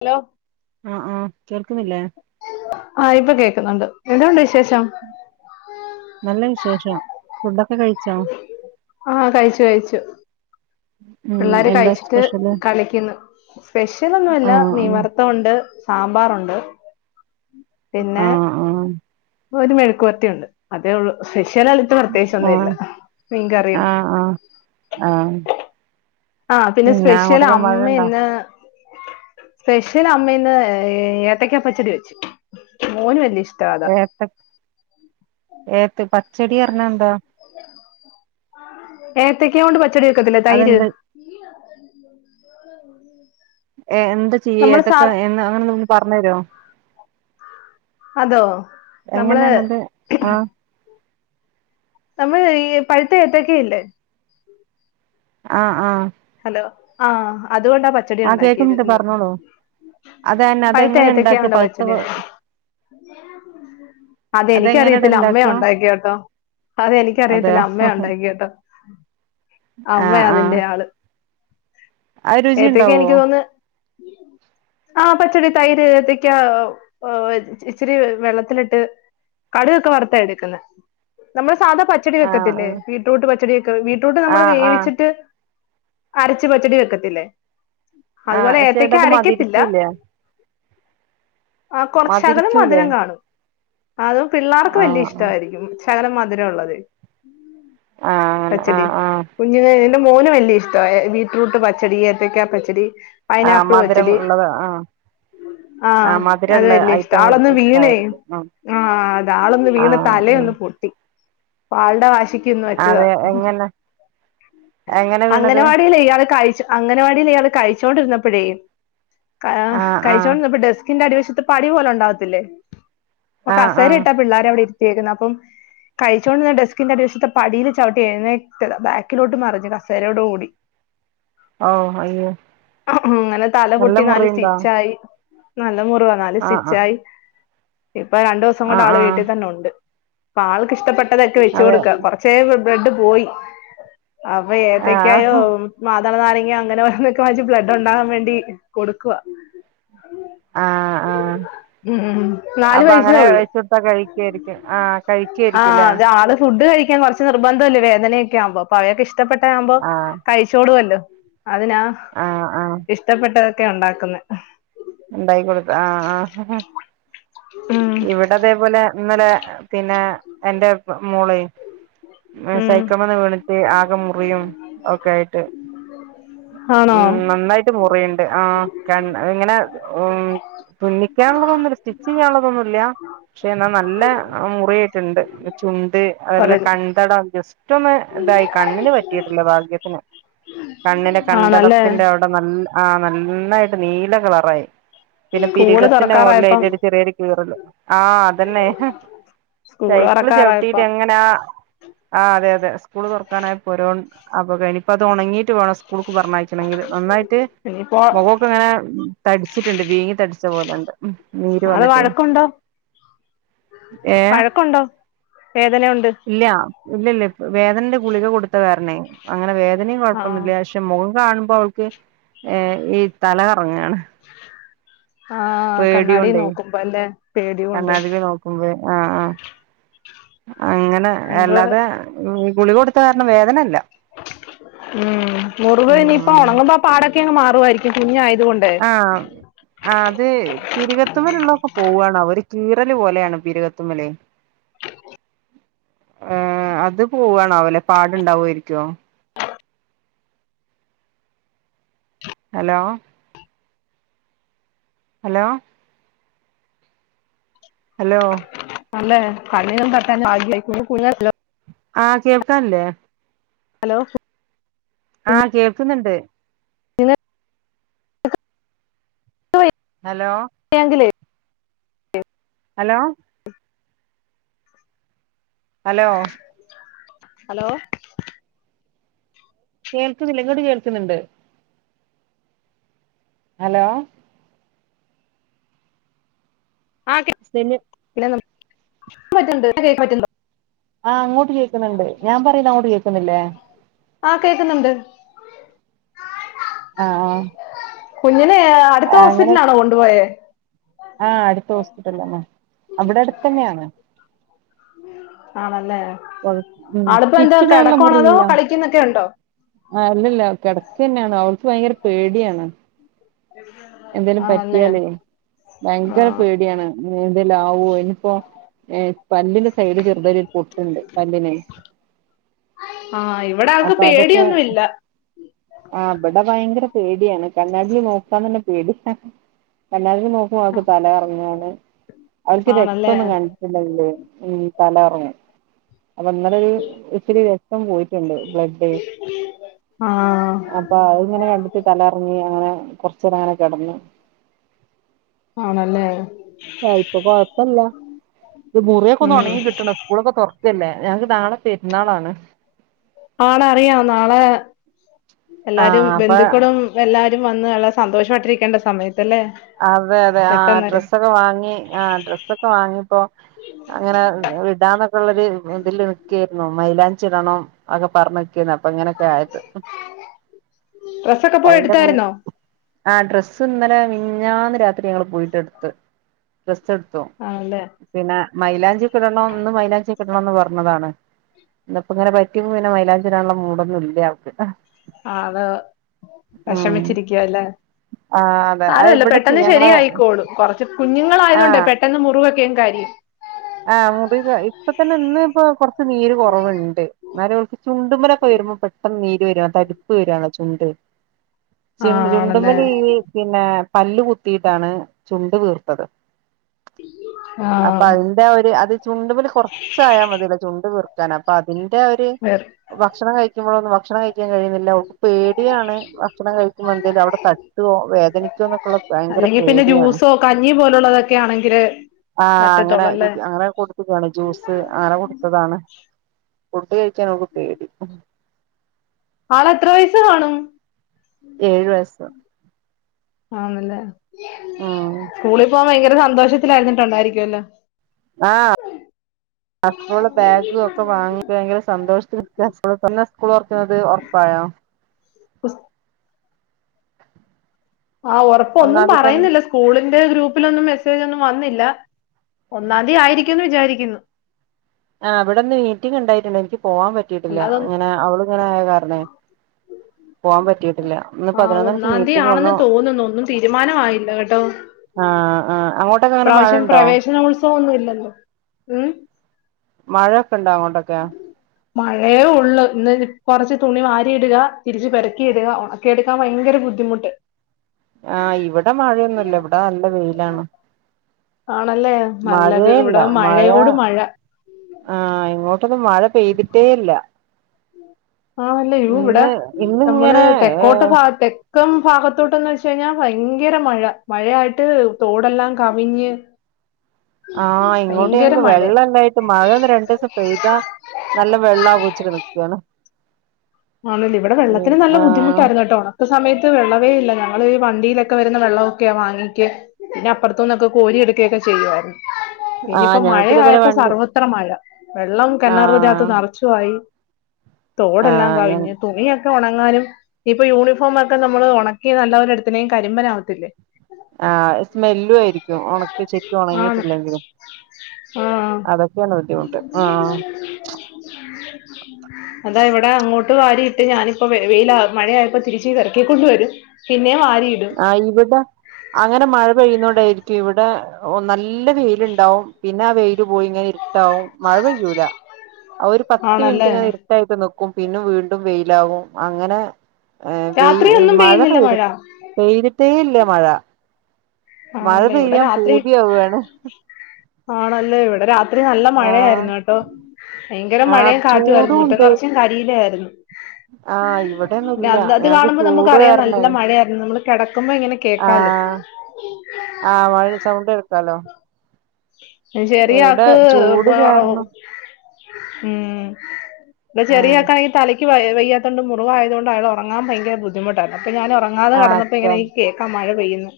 Hello ആഹ് ആഹ് കേൾക്കുന്നില്ലേ ആഹ് ഇപ്പൊ കേക്കുന്നുണ്ട് ഇവിടെ എന്ത് വിശേഷം നല്ല വിശേഷം ഫുഡൊക്കെ കഴി ആഹ് കഴിച്ചു കഴിച്ചു ഉം പിള്ളേര് എന്താ കഴിച്ചിട്ട് സ്പെഷ്യല് കളിക്കുന്നു സ്പെഷ്യലൊന്നുല്ല മീൻ ആഹ് വർ ത്തൊണ്ട് സാമ്പാറോണ്ട് പിന്നെ ആഹ് ആഹ് ഒരു മെഴുക്കുവരട്ടിയൊണ്ട് അതേള്ളു സ്പെഷ്യൽ അളത്ത് ആഹ് പ്രത്യേകിച്ചൊന്നുല്ല ആഹ് മീൻകറിയൊണ്ട് ആഹ് ആഹ് ആഹ് ആഹ് പിന്നെ സ്പെഷ്യല് അങ്ങോട്ടൊക്കെ അമ്മ മഴണ്ടോ ഇന്ന് സ്പെഷ്യല് അമ്മ ഇന്ന് ഏത്തക്ക പച്ചടി വെച്ചു മോന് വല്യ ഇഷ് ഏത്ത ഏത്ത് പച്ചടി പറഞ്ഞാ എന്താ ഏത്തക്ക കൊണ്ട് പച്ചടി വെക്കത്തില്ലെ തൈര് അതെന്ത് [unintelligible] എ എന്ത് ചെയ്യ നമ്മള് സാ ഏത്തക്ക എന്ന് അങ്ങനെ ഒന്ന് പറഞ്ഞു തരുവോ അതോ നമ്മള് എങ്ങനെയാണത് ആഹ് നമ്മൾ ഈ പഴുത്ത ഏത്തക്കെയില്ലേ ആഹ് ആഹ് ഹലോ ആഹ് അതുകൊണ്ടാ പച്ചടി ആഹ് ഉണ്ടാക്കിയത് കേക്കുന്നുണ്ട് ഇന്ന് പറഞ്ഞോളൂ അതന്നെ പഴ്ത്ത അതെങ്ങനെ എത്തക്ക ഇണ്ടാക്ക കൊണ്ട പഴുത്ത പച്ചടി അതെ അതെങ്ങനെട എനിക്കറിയത്തില്ല അമ്മയാ ഇണ്ടാക്ക ഉണ്ടാക്കി കേട്ടോ അത് എനിക്കറിയത്തില്ല അതെയോ അമ്മയാ ഉണ്ടാക്കി കേട്ടോ ആഹ് അമ്മയാ ആഹ് അതിന്റെ ആള് അത് രുചി ഏത്തക്ക ഉണ്ടാവോ എനിക്ക് തോന്ന് ആ പച്ചടി തൈര് ഏതക്കാ ഇച്ചിരി വെള്ളത്തിലിട്ട് കടുവക്കാ വറുത്താ എടുക്കുന്നെ നമ്മള് സാധാ പച്ചടി ആഹ് വെക്കത്തില്ലെ ആഹ് ബീറ്റ്റൂട്ട് പച്ചടി വെക്ക ബീറ്റ്റൂട്ട് നമ്മള് ആഹ് ആഹ് വേവിച്ചിട്ട് അരച്ച് പച്ചടി വെക്കത്തില്ലേ അതുപോലെ ആഹ് ചേട്ടാ ഏത്തക്ക അത് അരക്കത്തില്ല മതിരിക്കൂലേ ആ കൊ ശകലം മതിരിക്കൂലേ മധുരം കാണും അത് പിള്ളാർക്ക് വലിയ ആഹ് ഇഷ്ടയിരിക്കും ശകലം മധുരം ഉള്ളതെ ആഹ് ആഹ് പച്ചടി ആഹ് ആഹ് കുഞ്ഞിനെ എന്റെ മോന് വല്യ ഇഷ് ട്ടവ ബീറ്റ്റൂട്ട് പച്ചടി ഏത്തക്ക പച്ചടി ആഹ് പൈനാപ്പിൾ മധുരം പച്ചടി ഉള്ളത് ആഹ് ആഹ് അത് മധുരള്ള വല്യ ഇഷ്ട ഐറ്റം ആളൊന്ന് വീണേ ഇഷ്ടായിരിക്കും ഉം ആഹ് അതാളൊന്ന് വീണ് ആഹ് ആഹ് തലയൊന്ന് പൊട്ടി അപ്പൊ ആളുടെ വാശിക്ക് ഇന്ന് വെച്ചതാ അതെ എങ്ങനെ എങ്ങനെ വീണത് അംഗനവാടിയിൽ ഇയാള് കഴച്ചു അംഗനവാടിയിൽ ഇയാൾ കഴിച്ചോണ്ടിരുന്നപ്പോഴേ ക ആഹ് ആഹ് കഴിച്ചോണ്ടിരുന്നപ്പോ ഡെസ്കിന്റെ അടിവശത്ത് പടി പോലെ ഉണ്ടാവത്തില്ലേ അപ്പ ആഹ് കസേര ആഹ് ഇട്ട പിള്ളേർ അവിടെ ഇരുത്തിയേക്കുന്ന അപ്പം കഴിച്ചുകൊണ്ട് ഡെസ്കിന്റെ അടിവശത്തെ പടിയില് ചവിട്ടി എഴുന്നേറ്റത ബാക്കിലോട്ട് മറിഞ്ഞ ക സേരോടുകൂടി ഓ അയ്യോ അങ്ങനെ തല നല്ല പൊട്ടി നാല് മുറിയുണ്ടോ സ്റ്റിച്ച് ആയി നല്ല മുറിവാ നാല് ആഹ് സ്റ്റിച്ച് ആഹ് ആയി ഇപ്പൊ രണ്ടു ദിവസം കൊണ്ട് ആഹ് ആള് ആഹ് വീട്ടിൽ തന്നെ ഉണ്ട് പ്പൊ ആൾക്ക് ഇഷ്ടപ്പെട്ടതൊക്കെ വെച്ച് അതെ കൊടുക്ക കൊറച്ചെ ബ്ലഡ്‌ പോയി അപ്പോ ഏത്തക്കയോ ആഹ് മാതള നാരങ്ങ അങ്ങനെ വലൊക്കെ വായിച്ച് ബ്ലഡ് ഉണ്ടാകാൻ വേണ്ടി കൊടുക്കുവാ ആഹ് ആഹ് ഉം ഉം നാല് അപ്പൊ വയസേ അങ്ങനെ ഉള്ളൂ വെച്ച് കൊടുത്താ കഴിക്കുവായിരിക്കും ആഹ് കഴിക്കുവായിരിക്കുംല്ലേ ആഹ് ആള് ഫുഡ് കഴിക്കാൻ കുറ ച്ച് നിർബന്ധല്ലേ വേതന ഒക്കെ ആകുമ്പോ അപ്പൊ അയാൾക്ക് ഇഷ്പ്പെട്ടതാകുമ്പോ ആഹ് കഴിച്ചോള്ളുല്ലോ അതിനാ ആഹ് ആഹ് ഇഷ്ടപ്പെട്ടതൊക്കെ ഉണ്ടാക്കുന്നെ ഉണ്ടായി കൊടുത്ത ആഹ് ആഹ് ഉം ഇവിട അതേപോലെ ഇന്നലെ പിന്നെ എന്റെ മോളേ ഉം സൈക്കമെന്ന് വീണിട്ട് ആകെ മുറിയും ഒക്കെ ആയിട്ട് ഉം ആണോ നന്നായിട്ട് മുറിയുണ്ട് ആ കണ് ഇങ്ങനെ ഉം തുന്നിക്കാനുള്ളതൊന്നുല്ല സ്റ്റിച്ച് ചെയ്യാനുള്ളതൊന്നുല്ല പക്ഷെ എന്നാൽ നല്ല മുറി ഒക്കെ ഉണ്ട് ചു അത് പറ അതേപോലെ കൺതടം ജസ്റ്റ് ഒന്ന് ഇതായി കണ്ണിന് പറ്റിട്ടില്ല ഭാഗ്യത്തിന് കണ്ണിന്റ ആണല്ലേ കൺതടത്തിന്റ അവിട നല്ല ആഹ് നന്നായിട്ട് നീല കളറായി പിന്നെ സ്കൂള് പിരികത്തിന്റെ തുറക്കാറായപ്പം മുകളിലായിട്ട് ഒരു ചെറിയൊരു കീറലും ആഹ് അതന്നെ സ്കൂള് സൈക്കിള് ചവിട്ടീട്ട് തുറക്കാറായപ്പം അങ്ങനാ ആഹ് അതെ അതെ സ്കൂള് തുറക്കാനായപ്പോരോ [unintelligible] ഇപ്പത് ഒണങ്ങീട്ട് വേണം സ്കൂള്ക്ക് പറഞ്ഞയക്കണെങ്കില് നന്നായിട്ട് ഇനിയിപ്പോ മൊഖൊ പ്പിങ്ങനേ തടിച്ചിട്ടെണ്ട് വീങ്ങി തടിച്ച പോലെണ്ട് നീര് ആള് വന്നിട്ട് ഏ വഴക്കൊണ്ടോ വേദന കൊണ്ട് ഇല്ല ഇല്ലില്ല ഇപ്പ വേദനന്റെ ഗുളിക കൊടുത്തകാരണേ അങ്ങനെ വേദനയും ആഹ് കൊഴപ്പൊന്നുല്ല ക്ഷെ മുഖം കാണുമ്പൊഅവൾക്ക് ഏഹ് ഈ തല കറങ്ങകാണ് ആഹ് കണ്ണാടി പേടിയോണ്ടേ നോക്കുമ്പൊ അല്ലേ പേടികൊണ്ട് ഉവ്വ് ആഹ് ആഹ് അങ്ങനെ മുറ് അല്ലാതെ ഗുളിക കൊടുത്ത കാരണം വേദനല്ല ഉം മുറിവ് ഉം ഇനിയിപ്പ ഉം ഒണങ്ങുമ്പൊ പാടൊക്കെ അങ്ങ് മാറുവായിരിക്കും കുഞ്ഞായത് കൊണ്ട് ആഹ് [inaudible] ആഹ് അത് പിരികത്തുമ്മേലിള്ളതൊക്കെ പോവ്വാണാവോ ഒരു കീറലു പോലെയാണ് പിരികത്തുമ്മല് [inaudible] ആഹ് അത് പോവ്വാണാവല്ലെ പാടിണ്ടാവേരിക്കോ ഹലോ ഹലോ ഹലോ അല്ലെ കണ്ണിനും തട്ടാഞ്ഞ ഭാഗ്യമായി കുഞ്ഞു [unintelligible] ആഹ് കേൾക്കാനില്ലേ ഹലോ ആഹ് കേൾക്ക്ന്നിണ്ട് [unintelligible] ഹലോ ഴെങ്കിലേ ഹലോ ഹലോ ഹലോ കേൾക്കുന്നില്ലേ ഇങ്ങോട്ട് കേൾക്കുന്നിണ്ട് ഹലോ ആഹ് കേ [unintelligible] [unintelligible] ആഹ് അങ്ങോട്ട് കേക്ക്ന്നെണ്ട് ഞാൻ പറയുന്ന അങ്ങോട്ട് കേക്കുന്നില്ലേ ആഹ് കേക്ക്ന്നെണ്ട് ആഹ് ആഹ് കുഞ്ഞിനേ അടുത്ത അങ്ങനെ ഹോസ്പിറ്റൽലാണോ കൊണ്ടുപോയേ ആഹ് അടുത്ത ഹോസ്പിറ്റലന്നെ അവിടെ അടുത്ത് തന്നെയാണ് ആണല്ലേ ഉം ആളിപ്പോ എന്താ സ്റ്റിച്ചിടാനുള്ള കിടക്കുവാണോ അതോ കളി ക്കുന്നൊക്കെ ഒണ്ടൊ ആഹ് അല്ലല്ലാ കിടക്ക് തന്നെയാണ് അവൾക്ക് ഭയങ്കര പേടിയാണ് [inaudible] എന്തേലും ആണല്ലേ പറ്റിയാലേ ആ ഭയങ്കര പേടിയാണ് എന്തേലും ആവോ ഇനിപ്പൊ ഏഹ് പല്ലിന്റെ സൈഡ് ചെറുതൊയൊരു പൊട്ടുണ്ട് പല്ലിന് ആഹ് ഇവിടെ ആൾക്ക് പേടിയൊന്നുമില്ല ആഹ് ഇവിടെ ഭയങ്കര പേടിയാണ് കണ്ണാടി നോക്കാൻ തന്നെ പേടി കണ്ണാടി നോ അവൾക്ക് തല കറങ്ങുവാണ് അവൾക്ക് രക്തം ആണല്ലേ ഒന്നും കണ്ടിട്ടിട്ടൊങ്കില് ഉംഹ് തലകറങ്ങും അപ്പൊ ഇന്നലെ ഒരു ഇത്തിരി രക്തം പോയിട്ടുണ്ട് ബ്ലെഡേ ആഹ് അപ്പൊ അതിങ്ങനെ കണ്ടിട്ട് തലകറങ്ങി അങ്ങനെ കൊറച്ച് നേരം അങ്ങനെ കിടന്നു ആണല്ലേ ആഹ് ഇപ്പൊ കൊഴപ്പില്ല ഇത് മുറിയൊക്കൊന്ന് ഉം ഉണങ്ങി കിട്ടണം സ്കൂളൊക്കെ തൊറക്കല്ലേ ഞങ്ങൾക്ക് നാളെ പെരുന്നാളാണ് ആണ് അറിയാം നാളെ എല്ലാരും ആഹ് അപ്പൊ ബന്ധുക്കളും എല്ലാരും വന്ന് നല്ല സന്തോഷായിട്ടിരിക്കേണ്ട സമയത്തല്ലേ. അതെ അതെ ആഹ് പെട്ടെന്നൊരു ഡ്രസ്സൊക്കെ വാങ്ങി ആഹ് ഡ്രസ്സൊക്കെ വാങ്ങിപ്പൊ അങ്ങനെ ഇടാന്നൊക്കെയുള്ളരു ഇതില് നിക്കാരുന്നു മൈലാഞ്ചിടണം. അതൊക്കെ പറഞ്ഞിക്കേന്നു അപ്പൊ ഇങ്ങനെ ആയത് ഡ്രസ്സൊക്കെ പോയി അയിന്റെ മൂ എടുത്തായിരുന്നോ ആഹ് ഡ്രസ്സ് ഇന്നലെ മിനിഞ്ഞാന്ന് രാത്രി ഞങ്ങള് പോയിട്ട് എടുത്ത് ഡ്രസ്സ് എടുത്തു. ആഹ് അല്ലെ പിന്നെ മലാഞ്ചിക്കിടണോം ഇന്ന് മൈലാഞ്ചിക്കടണോന്ന് പറഞ്ഞതാണ്. ഇന്ന്പ്പിങ്ങനെ പറ്റിയപ്പൊ പിന്നെ മൈലാഞ്ചിടാനുള്ള മൂടൊന്നും ഇല്ല അവക്ക്. ആഹ് അത് ഉം വെഷമിച്ചിരിക്കുവാ അല്ലേ ആ അതെ അത് സാരവില്ല ഇവിടെ പെട്ടെന്ന് ഞങ്ങളെ ശെരിയായിക്കോളും കൊറച്ച് കുഞ്ഞുങ്ങളായത് കൊണ്ടേ ആഹ് പെട്ടെന്ന് മുറിവൊക്കെ അങ്ങ് കരിയും ആഹ് മുറിവ് ഇപ്പൊ തന്നെ ഇന്ന് ഇപ്പൊ കൊറച്ച് നീര് കൊറവുണ്ട് എന്നാല് ചുണ്ടുമേലൊക്കെ വരുമ്പോ പെട്ടെന്ന് നീര് വരാ തടിപ്പ് വരാണ് ചുണ്ട്. ചു ആ ആണല്ലേ ചുണ്ടുമേല് പിന്നെ പല്ല് കുത്തീട്ടാണ് ചുണ്ട് വീർത്തത് ആ അപ്പൊ അയിന്റെ ഒരു അത് ചുണ്ടുമേല് കുറച്ചായ മതില്ലോ ചുണ്ട് വീർക്കും അപ്പൊ അതിന്റെ ഒര് വേറെ ഭക്ഷണം കഴിക്കുമ്പോഴൊന്ന് ഭക്ഷണം കഴിക്കാൻ കഴിയ ഓക്ക് പേടിയാണ് ഭക്ഷണം കഴിക്കുമ്പോ എന്തേലും അവടെ തട്ടോ വേദനിക്കോന്നൊക്കൊള്ള. അല്ലെങ്കി പിന്നെ ജ്യൂസോ കഞ്ഞി പോലുള്ളതൊക്കെ ആണെങ്കില് ആഹ് അങ്ങനെ പറ്റത്തൊള്ളല്ലെ. അങ്ങനെ കൊടുത്തുകാണ് ജ്യൂസ് അങ്ങനെ കൊടുത്തതാണ് ഫുഡ് കഴിക്കാൻ ഓക്ക് പേടി. ആളെത്ര വയസ് കാണും ഏഴ് വയസ് ആന്നല്ലേ ഉം സ്കൂളിൽ പോവാൻ ഭയങ്കര സന്തോഷത്തിലായിരുന്നുണ്ടായിരിക്കൂ ല്ലോ ആഹ് അത്രോള്ളു ബാഗ് ഒക്കെ വാങ്ങി ഭയങ്കര സന്തോഷത്തില് തന്നെ എന്നാ സ്കൂൾ തുറക്കണത് ഉറപ്പായോ. ആഹ് ഒറപ്പൊന്നും ഒന്നാതി തന്നെ പറയുന്നില്ല സ്കൂളിന്റെ ഗ്രൂപ്പിലൊന്നും മെസ്സേജ് ഒന്നും വന്നില്ല ഒന്നാം തീയതി ആയിരിക്കുംന്ന് വിചാരിക്കുന്നു ആഹ് ഇവടെന്ന് മീറ്റിംഗ് ഉണ്ടായിണ്ടായി എനിക്ക് പോവാൻ പറ്റീട്ടില്ല അല്ലാതെ അങ്ങനെ അവളിങ്ങനെ ആയത് കാരണേ പോവാൻ പറ്റിയിട്ടില്ല ഇന്ന് [unintelligible] ആഹ് പതിനൊന്നരക്ക് ഒന്നാംതീ മീറ്റിംഗ് ആണെന്ന് ഒന്നും തോന്നുന്നു ഒന്നും തീരുമാനയില്ല കേട്ടോ. ആഹ് ആഹ് അങ്ങോ ഇപ്രാവശ്യം പ്രവേശനോത്സവൊന്നും ഇല്ലല്ലോ ഉംഹ് മഴക്കെ ഉണ്ടോ അങ്ങോട്ടൊക്കെ ഉം മഴയേ ഒള്ളൂ ഇന്ന് കൊറച്ച് തുണി വാരി ഇടുക തിരിച്ച് പെറുക്കിടുക ഒണക്കി എടുക്കാൻ ഭയങ്കര ബുദ്ധിമുട്ട് [inaudible] ആഹ് ഇവടെ മഴയൊന്നുല്ല ഇവടെ നല്ല വെയിലാണ് ആണല്ലേ നല്ലത് മഴയില്ല ഇവടെ മഴ മഴയോട് മഴ ആഹ് ഇങ്ങോട്ടൊന്ന്‌ മഴ പെയ്തിട്ടേ ഇല്ല ആണല്ലേയോ ഇവടെ ഇന്ന് നമ്മള് ഇന്നിങ്ങനെ തെക്കോട്ട് ഭാഗത് ക്കം ഭാഗത്തോട്ട്ന്ന് വെച്ച് കഴിഞ്ഞാ ഭയങ്കര മഴ മഴയായിട്ട് തോടെല്ലാം കവിഞ്ഞ് ആഹ് ഇങ്ങോട്ട് ഭയങ്കര ഞങ്ങക്ക് മഴ വെള്ളണ്ടായ് ത് മഴയൊന്ന് രണ്ടീസം പെയ്താ നല്ല വെള്ളാവോച്ചിട്ട് നിക്കാണ് ആണല്ല ഇവടെ വെള്ളത്തിന് നല്ല ആഹ് ബുദ്ധിമുട്ടായിരുന്നെട്ടോണം ഇപ്പ സമയത്ത് വെള്ളവേ ഇല്ല ഞങ്ങള് ഈ വണ്ടിയിലൊക്കെ വരുന്ന വെള്ളവൊക്കെയാ വാങ്ങിക്ക. പിന്നെ അപ്പറത്തൂന്നൊക്കെ കോരി എടുക്കൊക്കെ ചെയ്യായിരുന്നു ആഹ് പിന്നിപ്പോ ഞങ്ങക്ക് ഇതേപോലെ മഴയായപ്പോ വണ്ട് സർവ്വത്ര മഴ വെള്ളം കിണറിനകത്ത് ആഹ് നറച്ചു ആയി തോടെല്ലാം ക ആഹ് തുണിയൊക്കെ ഒണങ്ങാനും ഇപ്പൊ യൂണിഫോമൊക്കെ നമ്മള് ഒണക്കി നല്ലപോലെടുത്തിനേൽ കരിമ്പന ആവത്തില്ലേ ആഹ് സ്മെല്ലു ആയിരിക്കും ഒണക്കി ശെരിക്ക് ആണ് ഒണങ്ങിട്ടില്ലെങ്കില് ആഹ് അതൊക്കെണ് ബുദ്ധിമുട്ട് ആഹ് അതാ ഇവിടെ അങ്ങോ, ട്ട് വാരിയിട്ട് ഞാനിപ്പോ വെയില മഴയായപ്പോ തിരിച്ച് ഇറക്കിക്കൊണ്ട് വരും പിന്നെ വാരിയിട്ട് ആഹ് ഇവിടെ അങ്ങനെ മഴ പെയ്യുന്നോണ്ടായിരിക്കും ഇവിടെ ഓഹ് നല്ല വെയിലുണ്ടാവും പിന്നെ ആ വെയി ല് പോയിങ്ങനെ ഇര്ട്ടാവും മഴ പെയ്യൂല അഹ് ഒരു പത്ത് ആണല്ലേ മിനിറ്റിങ്ങെനെ ഇര്ട്ടായിട്ട് നിക്കും പിന്നെ വീണ്ടും വെയിലാവും അങ്ങനെ വെയ് രാത്രിയൊന്നും മഴ പെയ്യുന്നില്ല പെയ്തി പെയ്തിട്ടേ ഇല്ല മഴ മഴ ആണല്ലേ ഇവിടെ പെയ്യാൻ രാത്രി പൂതിയാവാണ് ആണല്ലേ ഇവിടെ രാത് ത്രി നല്ല ആഹ് മഴയായിരുന്നു കേട്ടോ ഭയങ്കര ആഹ് മഴയും കാറ്റുമായിരുന്നു ചൂടും മുറ്റം ഉണ്ട് നെറച്ചു കരിയില ആയിരുന്നു ആഹ് ഇവിടെന്നും ഇല്ല [unintelligible] അത് ഞങ്ങക്ക് കാണുമ്പോ ചൂട് നമുക്കറിയാം കാരണേ നല്ല മഴയായിരുന്നു നമ്മള് കിടക്കുമ്പോ എങ്ങനെ ആഹ് ആഹ് മഴന്റെ സൗണ്ട് കേൾക്കാലോ എഹ് ചെറിയ ഇവിടെ ആൾക് ചൂട് കാരണം [unintelligible] ഉം ഇന്റെ ഉം ചെറിയാക്കാണെങ്കി തല ക്ക് വയ്യാത്തോണ്ട് മുറിവായതുകൊണ്ട് അയാൾ ഉറങ്ങാൻ ഭയങ്കര ബുദ്ധിുട്ടായിരുന്നു അപ്പ ഞാൻ ഉറങ്ങാതെ ആഹ് കെടന്നപ്പോ കെ ഇങ്ങനെ ഈ കേൾക്കാ മഴ പെയ്യുന്നു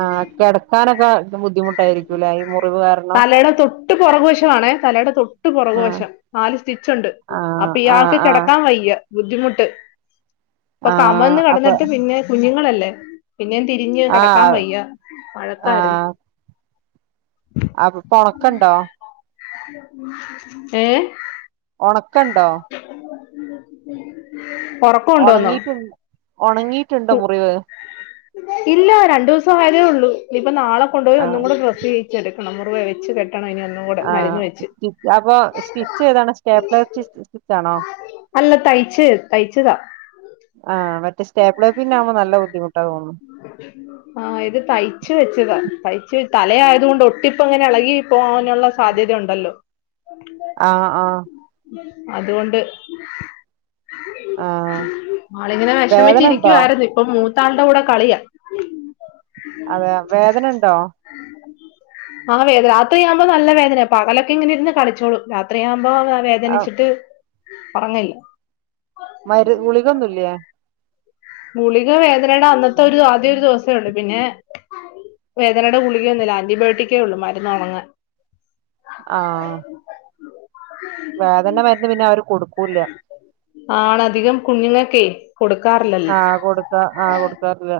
ആഹ് കെടക്കാനൊക്കെ ബുദ്ധിമുട്ടായിരിക്കൂലെ ഈ മുറിവ് കാരണം തലേടെ തൊ ട്ട് പുറകുവശമാണേ തലേടെ തൊട്ട് ആഹ് പുറകുവശം നാല് സ്റ്റിച്ചുണ്ട് ആഹ് അപ്പൊ ആഹ് ഇയാൾക്ക് ആഹ് കിടക്കാൻ വയ്യ ബുദ്ധിമുട്ട് ഇപ്പൊ ആഹ് കമന്ന് അപ്പൊ കടന്നിട്ട് പിന്നെ കുഞ്ഞുങ്ങളല്ലേ പിന്നേ തിരിഞ്ഞ് കടക്കാൻ ആഹ് വയ്യ വഴക്കാരുന്നു ആഹ് അപ്പൊ പ്പ ഒണക്കണ്ടോ ഏഹ് ഒണക്കണ്ടോ ഒറ ഒണങ്ങിട്ട് ഒണങ്ങിയിട്ട്ണ്ടോ മുറിവ് ഇല്ല രണ്ടുസം ആയതേ ഉള്ളൂ ഇനിപ്പ നാളെ കൊണ്ടുപോയി ഒന്നും ആഹ് കൂടെ ഡ്രസ്സ് ചെയ്യിച്ച് എടുക്കണം മുറിവ് വെച്ച് കെട് ആഹ് സ്റ്റിച്ച് അപ്പൊ സ്റ്റിച്ച് ഏതാണ് സ്റ്റേപ്പ്ലയർ സ്റ്റിച്ച് ആണോ അല്ല തയ്ച്ച് തയ്ച്ചതാ ആഹ് മറ്റേ സ്റ്റേപ്ലയർ പിന്നാവുമ്പോ നല്ല ബുദ്ധിമുട്ടാ തോനുന്നു ആഹ് ഇത് തയ്ച്ച് വെച്ചതാ തയ്ച്ച് തലയായത് കൊണ്ട് ഒട്ടിപ്പ് ഇങ്ങനെ എളകി പോവാനൊള്ള സാധ്യത ഒണ്ടല്ലോ ആഹ് ആഹ് അതുകൊണ്ട് ആഹ് ആളിങ്ങനെ വെഷ് വേദന ഉണ്ടോ ഇപ്പം മൂത്താൾടെ കൂടെ കളിയാ അതെയാ വേദന ഇണ്ടോ? ആഹ [inaudible] ആഹ് വേദന രാത്രിയാവുമ്പോ നല്ല വേദനയാ പകലൊക്കെ ഇങ്ങനെ ഇരുന്ന് കളിച്ചോളും രാത്രിയാവുമ്പോ ക ആഹ് വേദനിച്ചിട്ട് ഒറങ്ങില്ലാ മരു ഗുളികൊന്നുല്ലേ? ഗുളിക വേദനേടെ അന്നത്തെ ഒരു ആദ്യ ഒരു ദിവസേ ഒള്ളൂ ഇപ് പിന്നെ വേദനേടെ ഗുളികയൊന്നും ഇല്ലാ ആന്റിബയോട്ടിക്കേ ഉള്ളൂ മരുന്നൊണങ്ങാൻ ആഹ് വേദനേന്റെ മരുന്ന് പിന്നെ അവര് കൊടുക്കൂല്ലാ ആണധികം കുഞ്ഞുങ്ങക്കെ കൊടുക്കാറില്ലൽ ആഹ് കൊടുത്താ ആഹ് കൊടുക്കാറില്ലാ